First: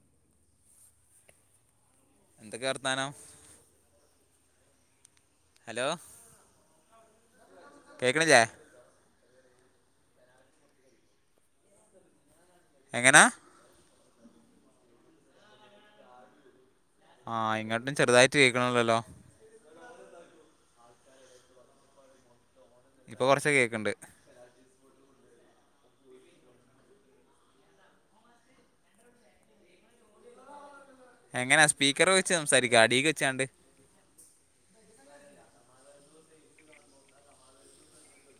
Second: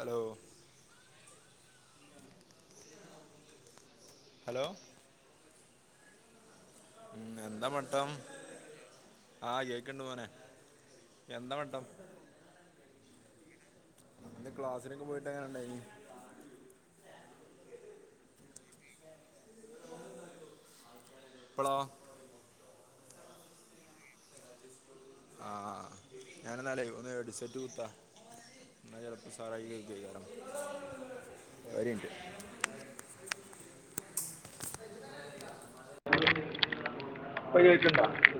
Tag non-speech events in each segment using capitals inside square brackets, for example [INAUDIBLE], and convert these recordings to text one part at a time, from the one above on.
Hello എന്തൊക്കെ വർത്താനം hello hello എന്താ പടുത്തം കേൾക്കണില്ലേ ആ കേക്കണ്ട് മോനെ എന്താ പടുത്തം എങ്ങനാ ഇന്ന് ക്ലാസിലൊക്കെ പോയിട്ട് എങ്ങാനുണ്ടാരുന്നു ആഹ് ഇങ്ങട്ട് ചെറുതായിട്ട് കേക്കണ്ള്ളല്ലോ ഇപ്പളോ ഇപ്പൊ കുറച്ചെ കേക്ക്ണ്ട് ആ ഞാന എന്നാലേ ഒന്ന് എഡ്സെറ്റ് കുത്ത ന ചെലപ്പ ഉസാറായി കേക്കയിക്കാരം എങ്ങനാ സ്പീക്കർ വെച്ച് സംസാരിക്ക അടീക്ക് വെച്ചാണ്ട് [INAUDIBLE]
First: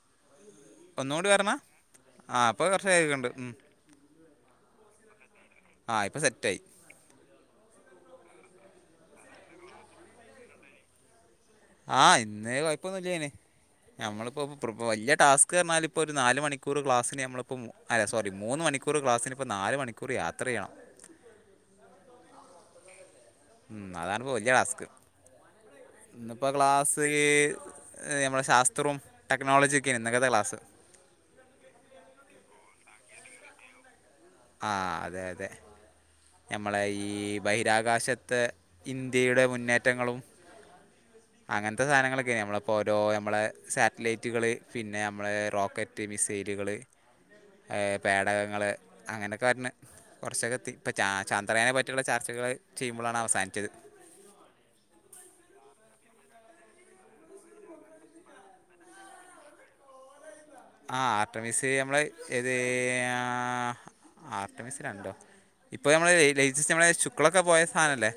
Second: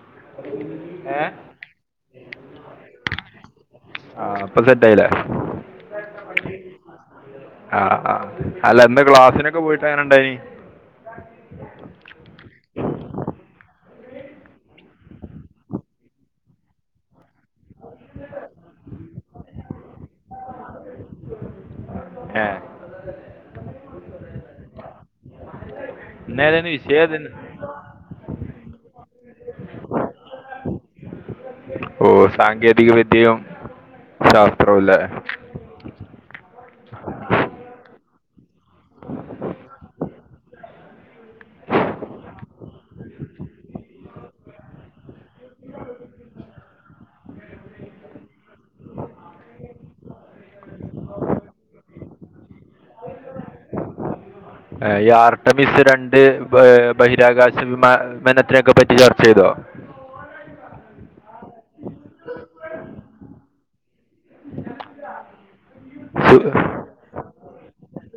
[UNINTELLIGIBLE] ഒന്നൂടി വർന്ന ആ പ്പോ കൊറച്ച് കേക്ക്ണ്ട് ആ പ്പോ സെറ്റ് ആയിലേ ആ ഇപ്പോൾ സെറ്റായി ആഹ ആ് അല്ലന്ന് ക്ലാസ്സിനൊക്കെ പോയിട്ടെങ്ങനെണ്ടായിനി ആ ഇന്ന് കെയപ്പൊന്നുല്ലയിനി ഞമ്മളിപ്പോ പൃപ്പം വല്ല്യ ടാസ്ക്ക് പറഞ്ഞാല് ഇപ്പോ ഒരു നാല് മണിക്കൂർ ക്ലാസ്സിന് ഞമ്മളിപ്പം അല്ല സോറി മൂന്ന് മണിക്കൂർ ക്ലാസ്സിന്പ്പം നാല് മണിക്കൂർ യാത്ര ചെയ്യണം ഏ ഉം അതാണ്പ്പോ വല്ല്യ ടാസ്ക് ഇന്നിപ്പോ ഇന്നേതായിരുന്നു വിഷയം ക്ലാസ്സ് ഏതായിരുന്നു ഞമ്മളെ ശാസ്ത്രം ടെക്നോളജി ഒക്കെന്ന് ഇന്നക്കത്തെ ക്ലാസ് ഓ സാങ്കേതിക വിദ്യയും ശാസ്ത്രവുംല്ലേ ഞമ്മളെ ഈ ബഹിരാകാശത്തെ ഇന്ത്യയുടെ മുന്നേറ്റങ്ങളും [UNINTELLIGIBLE] അങ്ങനത്തെ സാധനങ്ങളൊക്കെ യ്ന് ഞമ്മളപ്പോ ഓരോ അമ്മളെ സാറ്റലൈറ്റുകള് പിന്നെ അമ്മളെ റോക്കെ ടിവിസൈല് കൾ പേടകങ്ങള് അങ്ങനെയൊക്കെ വര്ണ് കൊറച്ചൊക്കെ എത്തി ഇപ്പം ചാ ചാന്ദ്രയാനെ പറ്റിള്ള ചർച്ചകൾ ചെയ്യുമ്പോഴാണ് അവസാനിച്ചത് ഈ ആർട്ടമിസ് രണ്ട് ബഹിരാകാശ വിമാമനത്തിനൊക്കെ പറ്റി ചർച്ച ചെയ്തോ ആ ആർട്ടമിസ് ഞമ്മള് ഏത് ആ ആർട്ടമിസ് രണ്ടോ ഇപ്പൊ ഞമ്മള് സു- ലേറ്റസ്റ്റ് ഞമ്മളെ ശുക്കളൊക്കെ പോയ സാധനല്ലേ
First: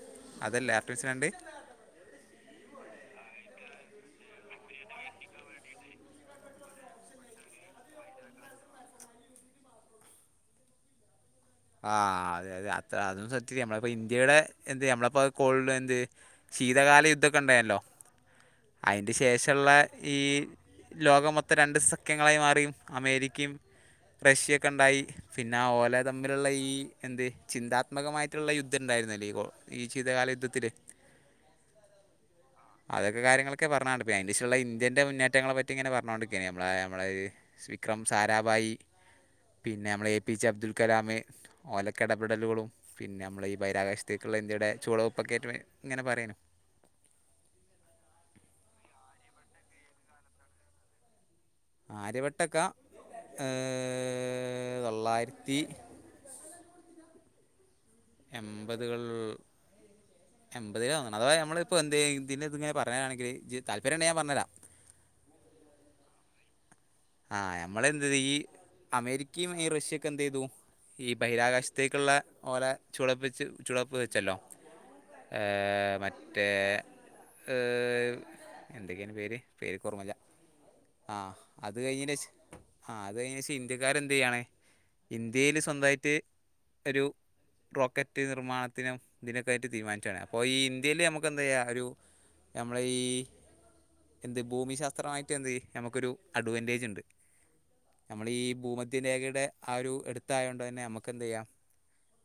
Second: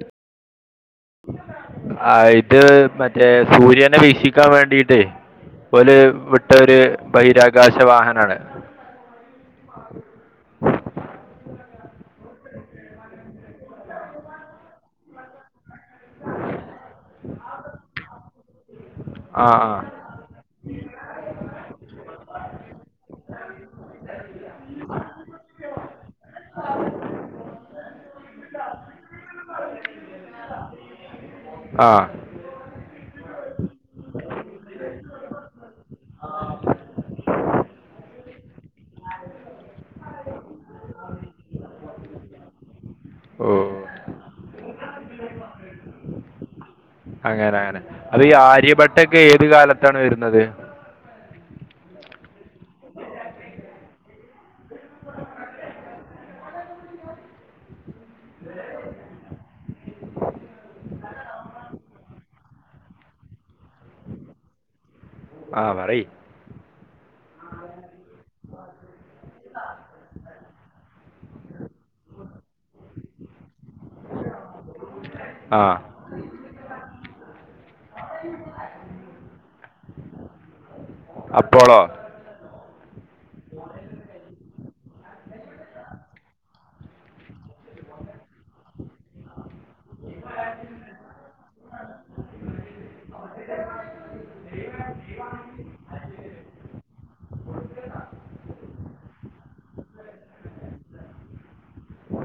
അതല്ലേ [UNINTELLIGIBLE] ആ ഇത് മറ്റേ സൂര്യനെ വീക്ഷിക്കാൻ വേണ്ടീട്ട് ഓല് വിട്ട ഒര് ബഹിരാകാശ വാഹനാണ് ആ അതെ അതെ അത് സത്യ നമ്മളപ്പോ ഇന്ത്യയുടെ എന്ത് നമ്മളപ്പോ കോൾഡ് എന്ത് ശീതകാല യുദ്ധക്കെണ്ടേന്ല്ലോ അയിന്റെ ആ ശേഷള്ളെ ഈ ലോകം മൊത്തം രണ്ട് സഖ്യങ്ങളായി മാറിയും അമേരിക്കയും റശ്യക്കെണ്ടായി പിന്നെ ആ ഓലെ തമ്മില്ള്ള ഈ എന്ത് ചിന്താത്മകമായിട്ട്ള്ള യുദ്ധം ണ്ടായിന്നല്ലേ ഇ ഈ ശീതകാല യുദ്ധത്തില് ആ അതൊക്കെ കാര്യങ്ങളൊക്കെ പറഞ്ഞാണ്ട് പെയ്ന്റിസ്‌റ്റ്ല്ള്ള ഇന്ത്യന്റെ മുന്നേറ്റങ്ങളെ പറ്റി ഇങ്ങെനെ പറഞ്ഞോണ്ട്ക്കെയ്ന് മ്മളെ മ്മളെ വിക്രം സാരാഭായി പിന്നെ അമ്മളെ A P J Abdul Kalam ഓലക്ക ഇടപെടലുകളും പിന്നെ അമ്മളെ ഓ ഈ ബഹിരാകാശത്തേക്ക് ള്ളെ ഇന്ത്യയടെ ചുവടെപ്പൊക്കെ ആയിറ്റ് ഇങ്ങനെ പറയാനു അങ്ങനങ്ങനെ അതെ ഈ ആര്യഭട്ടക്കെ ഏത് കാലത്താണ് വരുന്നത് ആര്യബട്ടെക്ക ഏ തൊള്ളായിരത്തി എമ്പപതുകൾ എമ്പത് ലാതോന്നണ് അതവാ ഞമ്മള്പ്പോ എന്ത് ഇതിന് ഇത് ഇങ്ങനെ പറയാനാണെങ്കിൽ താല്പര്യണേ ഞാൻ പറഞ്ഞര ആ പറയ് ആഹ് നമ്മളെന്ത് ഈ അമേരിക്കയും ഈ റഷ്യയൊക്കെ എന്ത് ചെയ്തു ഈ ബഹിരാകാശത്തേക്ക്ള്ളെ ഓല ചുളപ്പിച്ച് ചുളപ്പ് വെച്ചല്ലോ ഏ ആ മറ്റ് മറ്റേ ഏ എന്തൊക്കെന് പേര് പേര് ക് ഓർമല്ല ആ അത് അപ്പോളോ കഴിഞ്ഞേന്റേഷം ആഹ് അത് കഴിഞ്ഞേന്റേഷംഇന്ത്യക്കാരെ എന്തയ്യാണ് ഇന്ത്യയില് സ്വന്തയിറ്റ് ഒരു റോക്കറ്റ് നിർമ്മാണത്തിനും തിനൊക്കെ ആയിട്ട് തീരുമാനിച്ചതാണ് അപ്പൊ ഈ ഇന്ത്യയിയില് അമ്മക്ക് എന്ത്ചെയ്യ ഒരു ഞമ്മള ഈ എന്ത് ഭൂമി ശാസ്ത്രമായിട്ട് എന്ത് നമുക്കൊരു അഡ്വാൻറ്റേജ് ഉണ്ട് നമ്മളീ ഭൂമധ്യ രേഖയുടെ ആ ഒരു എടുത്തായതുകൊണ്ട് തന്നെ നമുക്ക് എന്ത് ചെയ്യാം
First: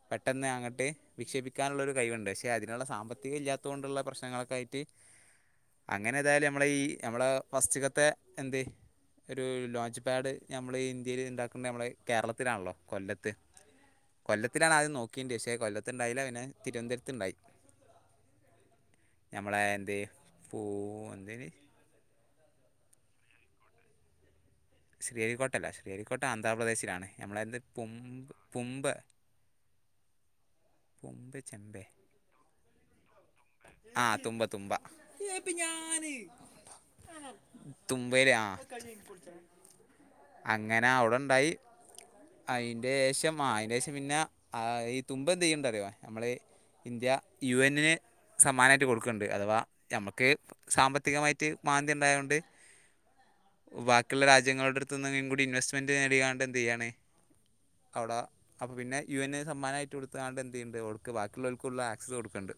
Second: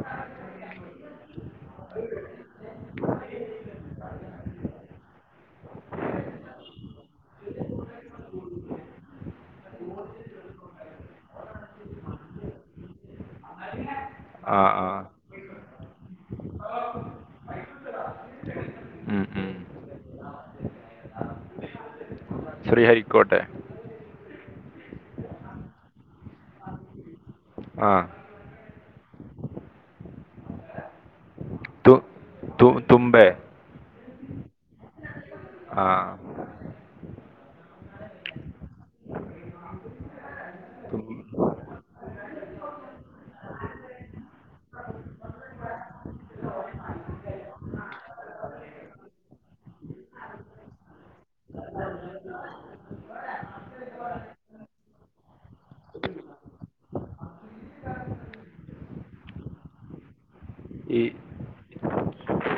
പെട്ടെന്ന് അങ്ങട്ട് വിക്ഷേപിക്കാനുള്ളരു കൈവുണ്ട് പക്ഷെ അതിനുള്ള സാമ്പത്തിക ഇല്ലാത്ത കൊണ്ടുള്ള പ്രശ്നങ്ങളൊക്കെ ആയിട്ട് അങ്ങനെ തായാലും നമ്മളെ ഈ നമ്മളെ ഫസ്റ്റിലാത്തെ എന്തെയ് ഒരു ലോഞ്ച് പാഡ് നമ്മൾ ഇന്ത്യയിൽ ഉണ്ടാക്കുന്നു നമ്മളെ കേരളത്തിലാണല്ലോ കൊല്ലത്ത് ആ കൊല്ലത്തിലാണ് ആ ആദ്യം നോക്കിയണ്ട് പക്ഷെ കൊല്ലത്തുണ്ടായില്ല പിന്നെ തിരുവനന്തപുരത്തുണ്ടായി ഉം, ഉം. ഞമ്മളെ എന്ത് പൂ എന്തെന്ന് ക്കോട്ടെ ശ്രീഹരിക്കോട്ടല്ല ശ്രീഹരിക്കോട്ട ആന്ധ്രാപ്രദേശിലാണ് നമ്മളന്ത് ആ പുമ് പുമ് മ്പ് ഉപ്പ് ചെമ്പെ തു തു തുമ്പെ ആഹ് തുമ്പ തുമ്പ ആ [UNINTELLIGIBLE] തുമ്പയില് ആ അങ്ങനെ തു- അവിടെണ്ടായി അയിന്റെ ശേഷം ആ അതിന്റെ ശേഷം പിന്നെ ആ ഈ തുമ്പ എന്ത് ചെയ്യുന്നുണ്ട് അറിയോ നമ്മള് ഇന്ത്യ യു എനിനെ സമ്മാനമായിട്ട് കൊടുക്കുന്നുണ്ട് അഥവാ നമ്മക്ക് സാമ്പത്തികമായിട്ട് മാന്തി ഉണ്ടായ തൊണ്ട് ബാക്കിയുള്ള രാജ്യങ്ങളുടെ അടുത്തുനിന്നും കൂടിൻവെസ്മെൻറ്റ്റ് നേടാണ്ട് എന്ത് ചെയ്യണേ അവിടെ അപ്പൊ പിന്നെ യ എ സമ്മാനമായിട്ട് കൊടുതാണ്ട് എന്തു ഈ ഉണ്ട്ടുക്ക് ബാക്കിയുള്ളവർക്ക് ഉള്ള ആക്സസ് കൊടുക്കുണ്ട്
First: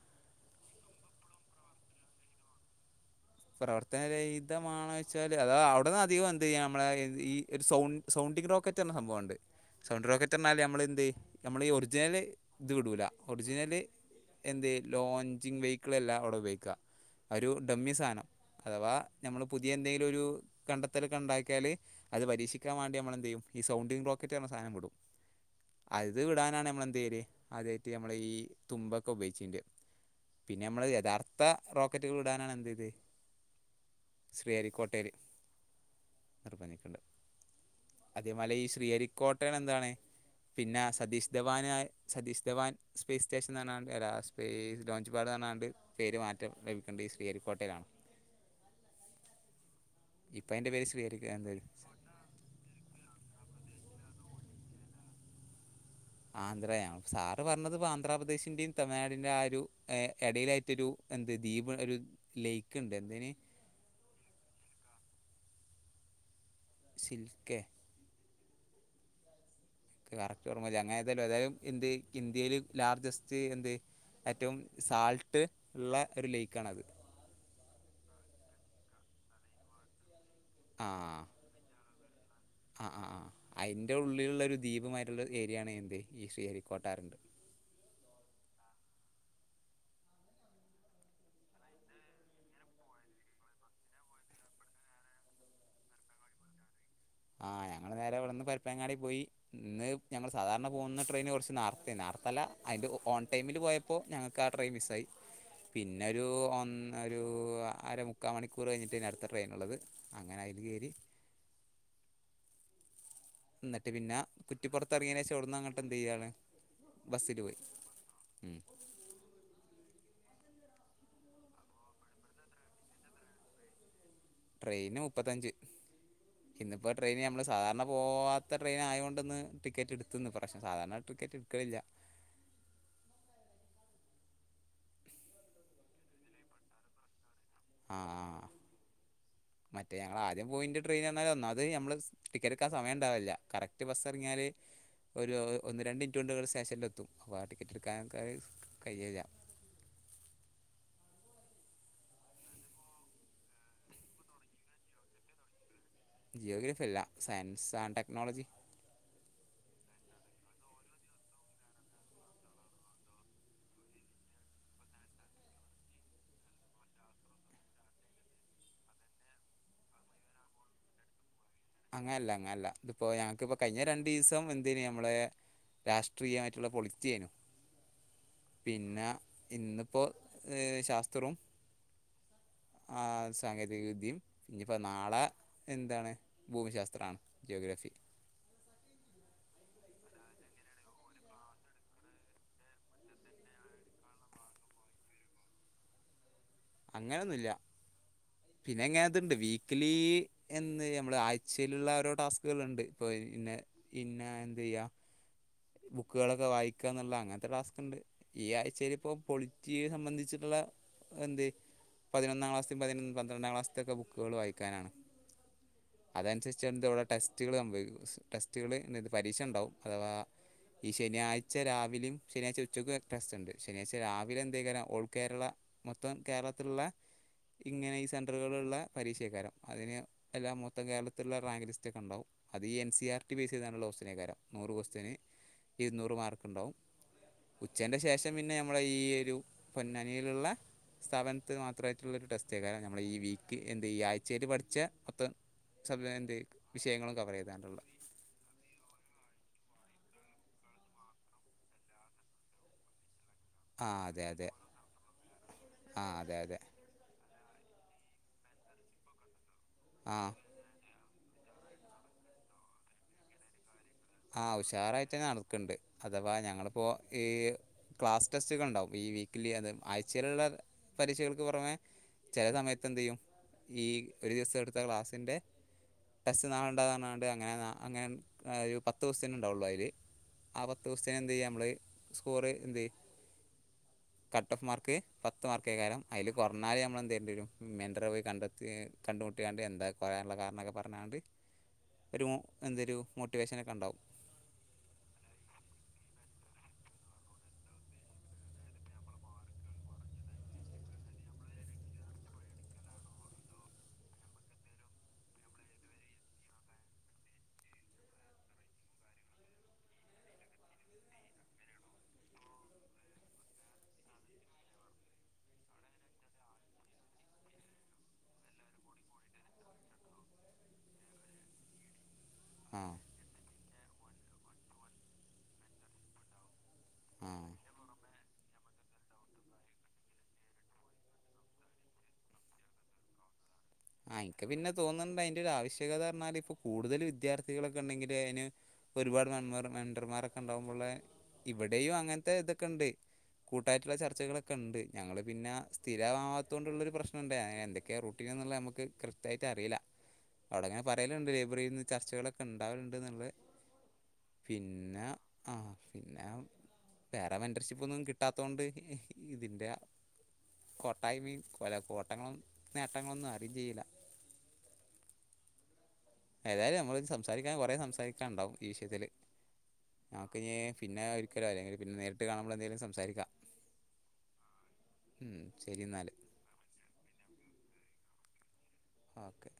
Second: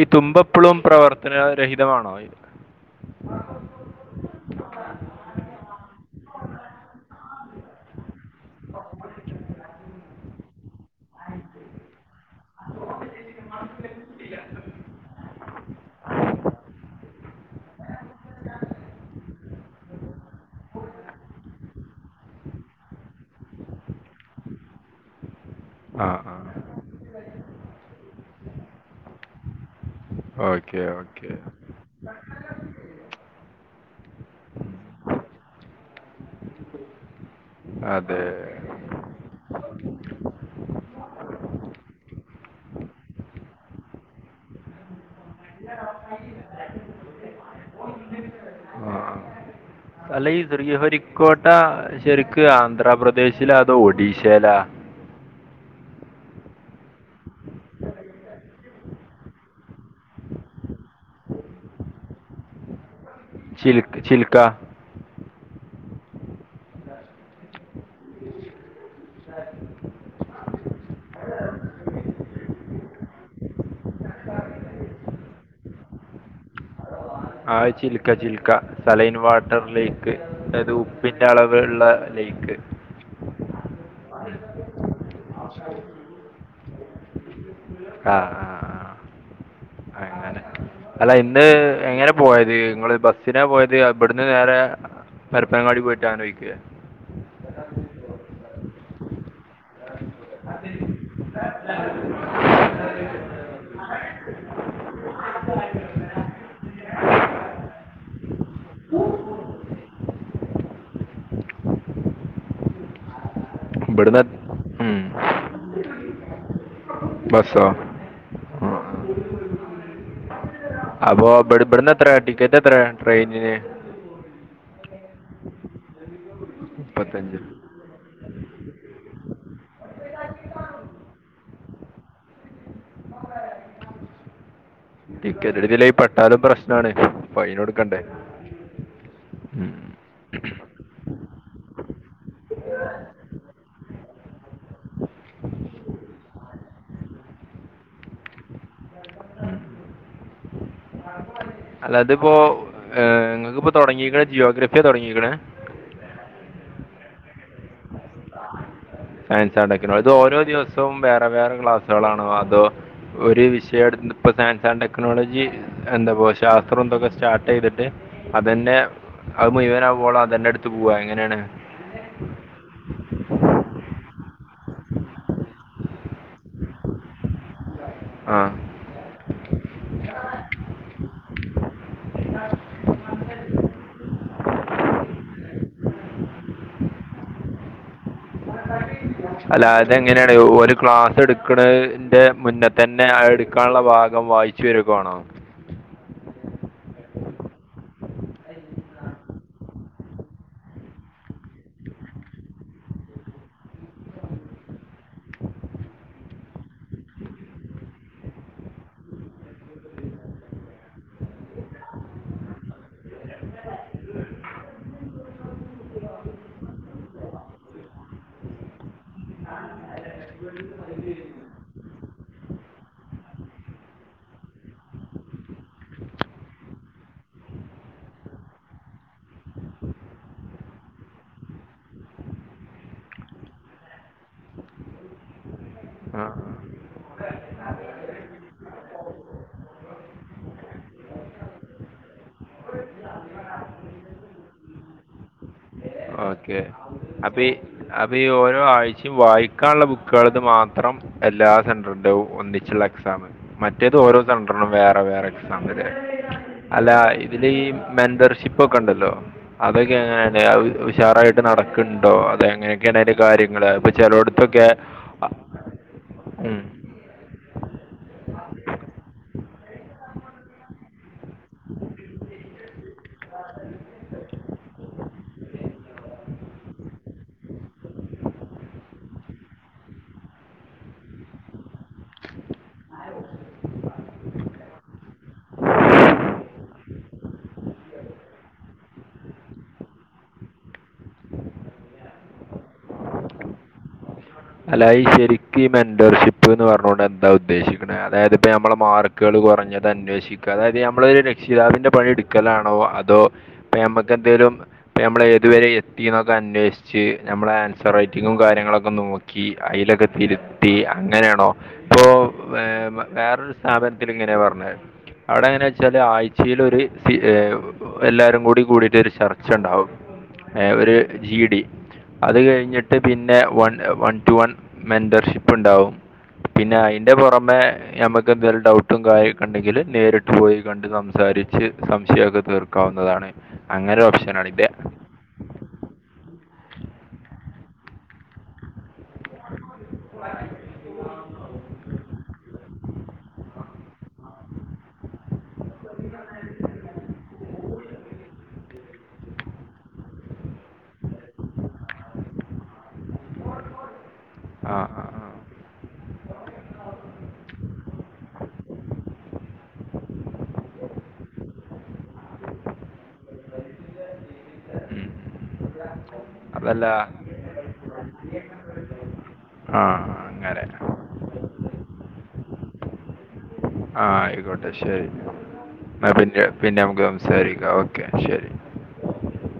ഈ തുമ്പപ്പളും പ്രവർത്തനരഹിതമാണോ ഇത് പ്രവർത്തനരഹിതമാണോ വെച്ചാല് അത അവിടന്ന് അധികം എന്ത് ചെയ്യൻ നമ്മളെ ഈ ഒരു സൗണ്ട് സൗണ്ടിംഗ് റോക്കറ്റ് എന്ന സംഭവമുണ്ട് സൗണ്ട് റോക്കറ്റ് പറഞ്ഞാൽ നമ്മള് എന്ത് നമ്മള് ഈ ഒറിജിനല് ഇത് വിടൂല ഒറിജിനല് എന്ത് ലോഞ്ചിങ് വെഹിക്കിള് എല്ലാം അവിടെ ഉപയോഗിക്കുക ഒരു ഡമ്മി സാധനം അഥവാ നമ്മള് പുതിയ എന്തെങ്കിലും ഒരു കണ്ടെത്തലൊക്ക ഉണ്ടാക്കിയാല് അത് പരീക്ഷിക്കാൻ വേണ്ടി നമ്മളെന്തെയ്യും ഈ സൗണ്ടിംഗ് റോക്കറ്റ് പറിണ സാധനം വിടും ആ അത് ആ വിടാനാണ് നമ്മള് എന്തു ചെയല് അതായിട്ട് നമ്മള് ഈ തുമ്പൊക്കെ ഉപയോഗിച്ചിരുന്നത് പിന്നെ ഓക്കെ നമ്മള് ഓക്കെ യഥാർത്ഥ റോക്കറ്റുകൾ ഇടാനാണ് എന്ത്തേത് ശ്രീഹരിക്കോട്ടൽ നിർബന്ധിക്കുണ്ട് അതെ അദ്യേ മലേശ ശ്രീഹരിക്കോട്ടകള് എന്താണ് പിന്നെ സതീഷ് ധവനായ സതീഷ് ധവാൻ സ്പേസ് സ്റ്റേഷൻ എന്നാണ്സ്ം അപ്പോൾ ഈ ലോഞ്ച് പാട് പറഞ്ഞാണ്ട് പേര് മാറ്റം ലഭിക്കേണ്ട ഈ ശ്രീഹരിരിക്കോട്ടയിലാണ് ആ ആ. അല്ല ഈ ഇപ്പം അതിൻ്റെ പേര് ശ്രീഹരിക്ക എന്ത് ശ്രീഹരിക്കോട്ട ശെരിക്ക് ആന്ധ്രാപ്രദേശിലോ അതോ ഒഡീഷയിലാ ആന്ധ്രയാണ് സാറ് പറഞ്ഞത് ഇപ്പ ആന്ധ്രാപ്രദേശിന്റെയും തമിഴ്നാടിന്റെറെയും ആ ഒരു ഇടയിലായിട്ടൊരു എന്ത് ദീപ് ഒരു ലൈക്ക് ഉണ്ട് എന്തതിന് ചിൽ ചിൽക്ക സില്ക്കെ കറക്റ്റ് ഓർമ്മ അങ്ങനെ ഏതായാലും ഏതായാലും എന്ത് ഇന്ത്യയിൽ ലാർജസ്റ്റ് എന്ത് ഏറ്റവും സാൾട്ട് ഉള്ള ഒരു ലേക്കാണത് ആ Chilka Chilka saline water lake അതായത് ഉപ്പിന്റെ അളവ് വുള്ള ലൈക്ക് ആഹ് ആഹ് ആ അതിൻ്റെ ഉള്ളിലുള്ള ഒരു ദ്വീപുമായിട്ടുള്ള ഒരു ഏരിയാണ് ഏത് ഈ ശ്രീഹരിക്കോട്ട ആഹ് അല്ല ഇന്ന് എങ്ങനെ പോയത് നിങ്ങള് ബസ്സിന പോയത് ഇവിടുന്ന് നേരെ പപ്പങ്ങാടി പോയിട്ട് ആനോയിക്കുവ ആ ഞങ്ങള് നേരെ വിടന്ന് പരിപ്പങ്ങാടി പോയി ഇന്ന് ഞങ്ങൾ സാധാരണ പോകുന്ന ട്രെയിൻ കുറച്ച് നാർത്ത നാർത്തല്ല അതിന്റെ ഓൺ ടൈമില് പോയപ്പോ അപ്പോൾ ഞങ്ങൾക്ക് ആ ട്രയിൻ മിസ്സായി പിന്നെരു ഒന്ന ഒരു അര മുുക്കാ മണിക്കൂർ കഴിഞ്ഞിട്ടാണ് അടുത്ത ട്രെയിൻ ഉള്ളത് അങ്ങനെ അതിൽ കയറി എന്നിട്ട് പിന്നെ ഇവിടുന്ന് ഉം. കുറ്റിപ്പറത്ത്റങ്ങിയതിനേഷവ്ടന്ന്ങ്ങട്ട് എന്തിയ്യാണ് ബസ്സിന് പോയി. ബസ്സോ ം ആ, ആ. അപ്പൊ ബട് ബ്ട്ന്നെത്രെ ടിക്കറ്റ് എത്രെ ട്രെയിനിന്? ട്രെയിന് മുപ്പത്തഞ്ച് ഇന്ന്പ്പോ ട്രെയിന് മുപ്പത്തഞ്ച് നമ്മള് സാധാരണ പോവാ അത്ര ട്രെയിൻ ആയത [UNINTELLIGIBLE] യോണ്ട്ന്ന് ടിക്കറ്റ്ട്ത്ത്ന്ന് പക്ഷെ സാധാരണ ടിക്കറ്റ് ട്ക്കലില്ല. ടിക്കറ്റ്ട്ത് ലെങി പട്ടാലും പ്രശ്നാണ്. ഫയിനൊട് ആ ആഹ് മറ്റേ ഞങ്ങളാദ്യം പോയിൻ്റെ ട്രെയിനാലെന്നു അത് ഞമ്മള് ടിക്കറ്റ്ട്ക്കാ സമയംണ്ടാവല്ലാ കറക്റ്റ് മറ്റേ ബസ്സർങ്ങാല് ഒരു ഒന്ന് രണ്ട് മിനിറ്റൊണ്ട് സ്റ്റേഷനിലെത്തും അപ്പോ ആ ടിക്കറ്റ്ട്ക്കാൻ കയില്ല അല്ലാത്പ്പോങ്ങ്ക്ക്പ്പോ തുടങ്ങീക്ക്ണ ജിയോഗ്രഫ്യാ തൊടങ്ങീക്ക്ണ്. ജിയോഗ്രാഅല്ലഫ്യല്ല സയൻസ് ആൻഡ് ടെക്നോളജി. സയൻസാഡ്ടെക്ക്നോളജി ഇത് ഓരോ ദിവസവും വേറെ വേറെ ക്ലാസ്സുകളാണോ അതോ ഒരു വിഷയടു പ്പൊ സയൻസ് ആൻഡ് ടെക്നോളജി എന്താപ്പോ ശാസ്ത്രോന്തൊക്കെ സ്റ്റാർട്ടെ യ്തിട്ട് അതന്നെ അത് മുഴവനാകോള. അതന്നെ ടത്ത് പോവാ അങ്ങനെണ്. അങ്ങൻല്ല അങ്ങൻല്ല ഇത്പ്പോ ഞങ്ങക്ക്പ്പോ കഴിഞ്ഞ രണ്ടീ സം എന്തീന്ന് ഞമ്മളെ രാഷ്ട്രീയായിട്ട്ള്ള പൊളിറ്റീര്ന്നു. ആ പിന്നെ ഇന്നിപ്പോ അ് ശാസ്ത്രോം ആഹ് സാങ്കേതികവിദ്യീം ഞിപ്പോ നാളെ എന്താണ്. ഭൂമിശാസ്ത്രാണ് ജിയോഗ്രഫി ഉ [UNINTELLIGIBLE] അല്ല അതെങ്ങനെണ് ഒരു ക്ലാസെട്ക്കണിന്റെ മുന്നേ തന്നെ അതെട്ക്കാനുള്ള ഭാഗം വായിച്ചു ചുരുക്കാണോ? അങ്ങനൊന്നുല്ല. പിന്നെങ്ങനെത്ണ്ട് വീക്കലി എന്ന് ഞമ്മളെ ആഴ്ചീലുള്ള ഓരോ ടാസ്കുള്ണ്ട് ഇപ്പോ പിന്നെ പിന്നെ എന്തിയ്യ ബുക്കുകളൊക്കെ വായിക്കാ ന്ന്ള്ള അങ്ങൻത്തെ ടാസ്ക്ണ്ട്. ഈ ആഴ്ചീല് പ്പൊ പൊളിറ്റി സംബന്ധിച്ചിട്ട്ള്ള എന്ത് പതിനൊന്നാം ക്ലാസ്ത്തീം പതിനൊന്ന് പന്ത്രണ്ടാം ക്ലാസ്തെക്കെ ബുക്ക്കള് വായിക്കാനാണ്. അതനുരിച്ചാണ് വ്ടെ ടെസ്റ്റ്കൾ സംഭവി ടെസ്റ്റുകള് പരീക്ഷ ണ്ടാവും അഥവാ ഈ ശനിയാഴ്ച രാവിലിം ശനിയാഴ്ച ഉച്ചയ്ക്കും ഒരോ ടസ്റ്റ്ണ്ട് ശനിയാ്ച രാവിലെ എന്തെക്കാരം ഓൾ കേരള മൊത്തം കേരളത്തിലുള്ള ഇങ്ങനെ ഈ സെന്ററുകളുള്ള പരീക്ഷെകാരം. അതിന് എല്ലാ മൊത്തം കേരളത്തിലുള്ള റാങ്ക് ലിസ്റ്റ് ഒക്കെ ഉണ്ടാവും. അത് ഈ എൻ സി ആർടി ബേയ്സീതാണ്ട്ള്ള കേസ്റ്റ്യനാകാരം ഇരുന്നൂറ് ആ മാർക്ക്ണ്ടാവും ഉച്ചന്റെ ശേഷം പിന്നെ നമ്മുളെ ഈ ഒരു പൊന്നാനീലുള്ള സെവൻത്ത് മാത്രമായിട്ടുള്ളൊരു ടെസ്റ്റക്ക കാരം നമ്മൾ ഈ വീക്ക് എന്ത് ഈ ആഴ്ചീല് പഠിച്ച മൊത്തം സബ [UNINTELLIGIBLE] എന്ത് വിഷയങ്ങളും കവറീതാണ്ട്ള്ള അപ്പൊ ഈ ഓരോ ആഴ്ചീം വായിക്കാൻള്ള ബുക്കുളത് മാത്രം എല്ലാ സെന്ററിന്റതും ഒന്നിച്ചുള്ള എക്സമ് ആ മറ്റേത് ഓരോ അതെ അതെ സെൻട്രനും വേറെ വേറെ എക്സാമ് ലെ ആ അതെ അതെ ഇത് ല്ഈ മെമ്പർഷിപ്പൊക്കെ ണ്ടല്ലോ അതൊക്കെ ആ എങ്ങനെ? ഷാറായിട്ട് നടക്ക്ണ്ണ്ണ്ടോ അതെങ്ങനെക്കെണയിൻ്റെ കാര്യങ്ങള്. അത്പോ ആ ഉഷാറായിട്ടെനെനടക്ക്ണ്ണ്ട് അഥവാ ഉം ഞങ്ങളിപ്പോ ഈ ക്ലാസ് ടെസ്റ്റക്കണ്ടാവും ഈ വീക്കലി അത് ആഴ്ചയിലുള്ള പരീക്ഷകൾക്ക് പൊറമേ ചെല സമയത്ത് എന്തിയ്യും ഈ ഒരു ദിവസം എടുത്ത ക്ലാസ്സിന്റെ ടെസ്റ്റ് നാളണ്ടാന്നറണ്ട് അങ്ങനെ ഒരു പത്ത് പത്ത് കൊസ്റ്റിയൻ ഉണ്ടാവുള്ളൂ അയിൽ ആ പത്ത് കൊസ്റ്റിയൻ എന്തയ്യ നമ്മൾ സ്കോറ് എന്ത [INAUDIBLE] കട്ട് ഓഫ് മാർക്ക് പത്ത് മാർക്ക് കേയ്ക്കാരം അതിൽ കുറഞ്ഞാൽ നമ്മലെന്ത്ചെയ്യേണ്ടരും മെന്ററെ പോയി കണ്ടെത്തി കണ്ടുമുട്ടിയാണ്ട് എന്താ കുറയാനുള്ള കാരണം ന്നൊക്കെ പറഞ്ഞാണ്ട് ഒരു എന്തൊരു മോട്ടിവേഷനൊക്കെണ്ടാവും അല്ലാ ശരിക്കും ഈ മെന്റർഷിപ്പ് എന്നത് പറഞ്ഞത്കൊണ്ട് എന്താ ഉദ്ദേശിക്കുന്നത് അതായത് ഇപ്പം നമ്മളെ മാർക്ക് ക്കുകൾ കുറഞ്ഞത് അന്വേഷിക്കുക അതായത് നമ്മള് ഒരു രക്ഷിതാവിന്റെ പണിയെടുക്കലാണോ അതോ പ്പ ഞമക്ക് എന്തേലും ഇപ്പം നമ്മള് ഏതുവരെ എത്തിന്നൊക്കെ അന്വേഷിച്ച് നമ്മള് ആൻസർ റൈറ്റിങ്ങും കാര്യങ്ങളൊക്കെ നോക്കി ക്കി അയിലൊക്കെ തിരുത്തി അങ്ങനെയാണോ? ഇപ്പൊ വേറൊരു സ്ഥാപനത്തിലിങ്ങനെയാ പറഞ്ഞത് അവിടെ എങ്ങനാച്ചാല് ആഴ്ചൽ ഒരു എല്ലാരും കൂടി കൂടിട്ടരു ചർച്ചണ്ടാവും ഒരു ജി ഡി അത് ആ കഴിഞ്ഞിട്ട് പിന്നെ one one to one mentorship ഉണ്ടാവും പിന്നെ അയിന്റെ ആ പുറമെ ഞമ്മക്ക് എന്തേലും ഡൗട്ട് ട്ടും കാര്യക്കണ്ടെങ്കിൽ നേരിട്ട് പോയി കണ്ട് സംസാരിച്ച് സംശയാക്കെ തീർക്കാവുന്നതാണ്. അങ്ങനെ ആഹ് എനിക്ക് ഓപ്ഷനാണ് ഇത് പിന്നെ തോന്നുന്നുണ്ട് അതിന്റെ ഒരു ആവശ്യകതറഞ്ഞാൽ ഇപ്പൊ കൂടുതൽ വിദ്യാർത്ഥികളൊക്കെ ണ്ടെങ്കില് അതിന് ഒരുപാട് മെൻ മെന്റർമാരൊക്കെ ഉണ്ടാകുമ്പോള്ള ഇവിടെയും അങ്ങനത്തെ ഇതൊക്കെ ഉണ്ട് കൂട്ടായിട്ടുള്ള ചർച്ചകളൊക്കെ ക്കെണ്ട് ഞങ്ങൾ പിന്നെ സ്ഥിരമാവാതൊണ്ടുള്ളരു പ്രശ്നണ്ട് എന്തൊക്കെയാണ് റുട്ടീൻ എന്നുള്ളത് നമുക്ക് കൃത്യമായിട്ട് റ്റ് അറില്ല അവിടെ അങ്ങനെ പറയലുണ്ട് ലൈബ്രറിയിൽ നിന്ന് ചർച്ചകളൊക്കെ ണ്ടാവലുണ്ട് എന്നുള്ളത് ആ ആ, പിന്നെ ആ. ആഹ് പിന്നെ വേറെ മെന്റർഷിപ്പന്നും കിട്ടാതൊണ്ട് ഇതിന്റെ കൊട്ടായ്മയും കൊല കോട്ടങ്ങളും നേട്ടങ്ങളൊന്നും അറിയും ചെയില്ല ഉം ഏതായാലും അതല്ല നമ്മൾ സംസാരിക്കാൻ കുറെ സംസാരിക്കാണ്ടാവും ഈ വിഷയത്തില് ആ ഞമക്കിനി അങ്ങനെ പിന്നെ ക്കലോ അല്ലെങ്കിൽ പിന്നെ നേരിട്ട് കാണുമ്പോൾ എന്തേലും സംസാരിക്കാം. ആഹ് ആയിക്കോട്ടെ ശരി ഉം, ശരി എന്നാൽ ആ പിന്നെ പിന്നെ നമുക്ക് സംസാരിക്കാം ഓക്കെ ശരി ഓക്കെ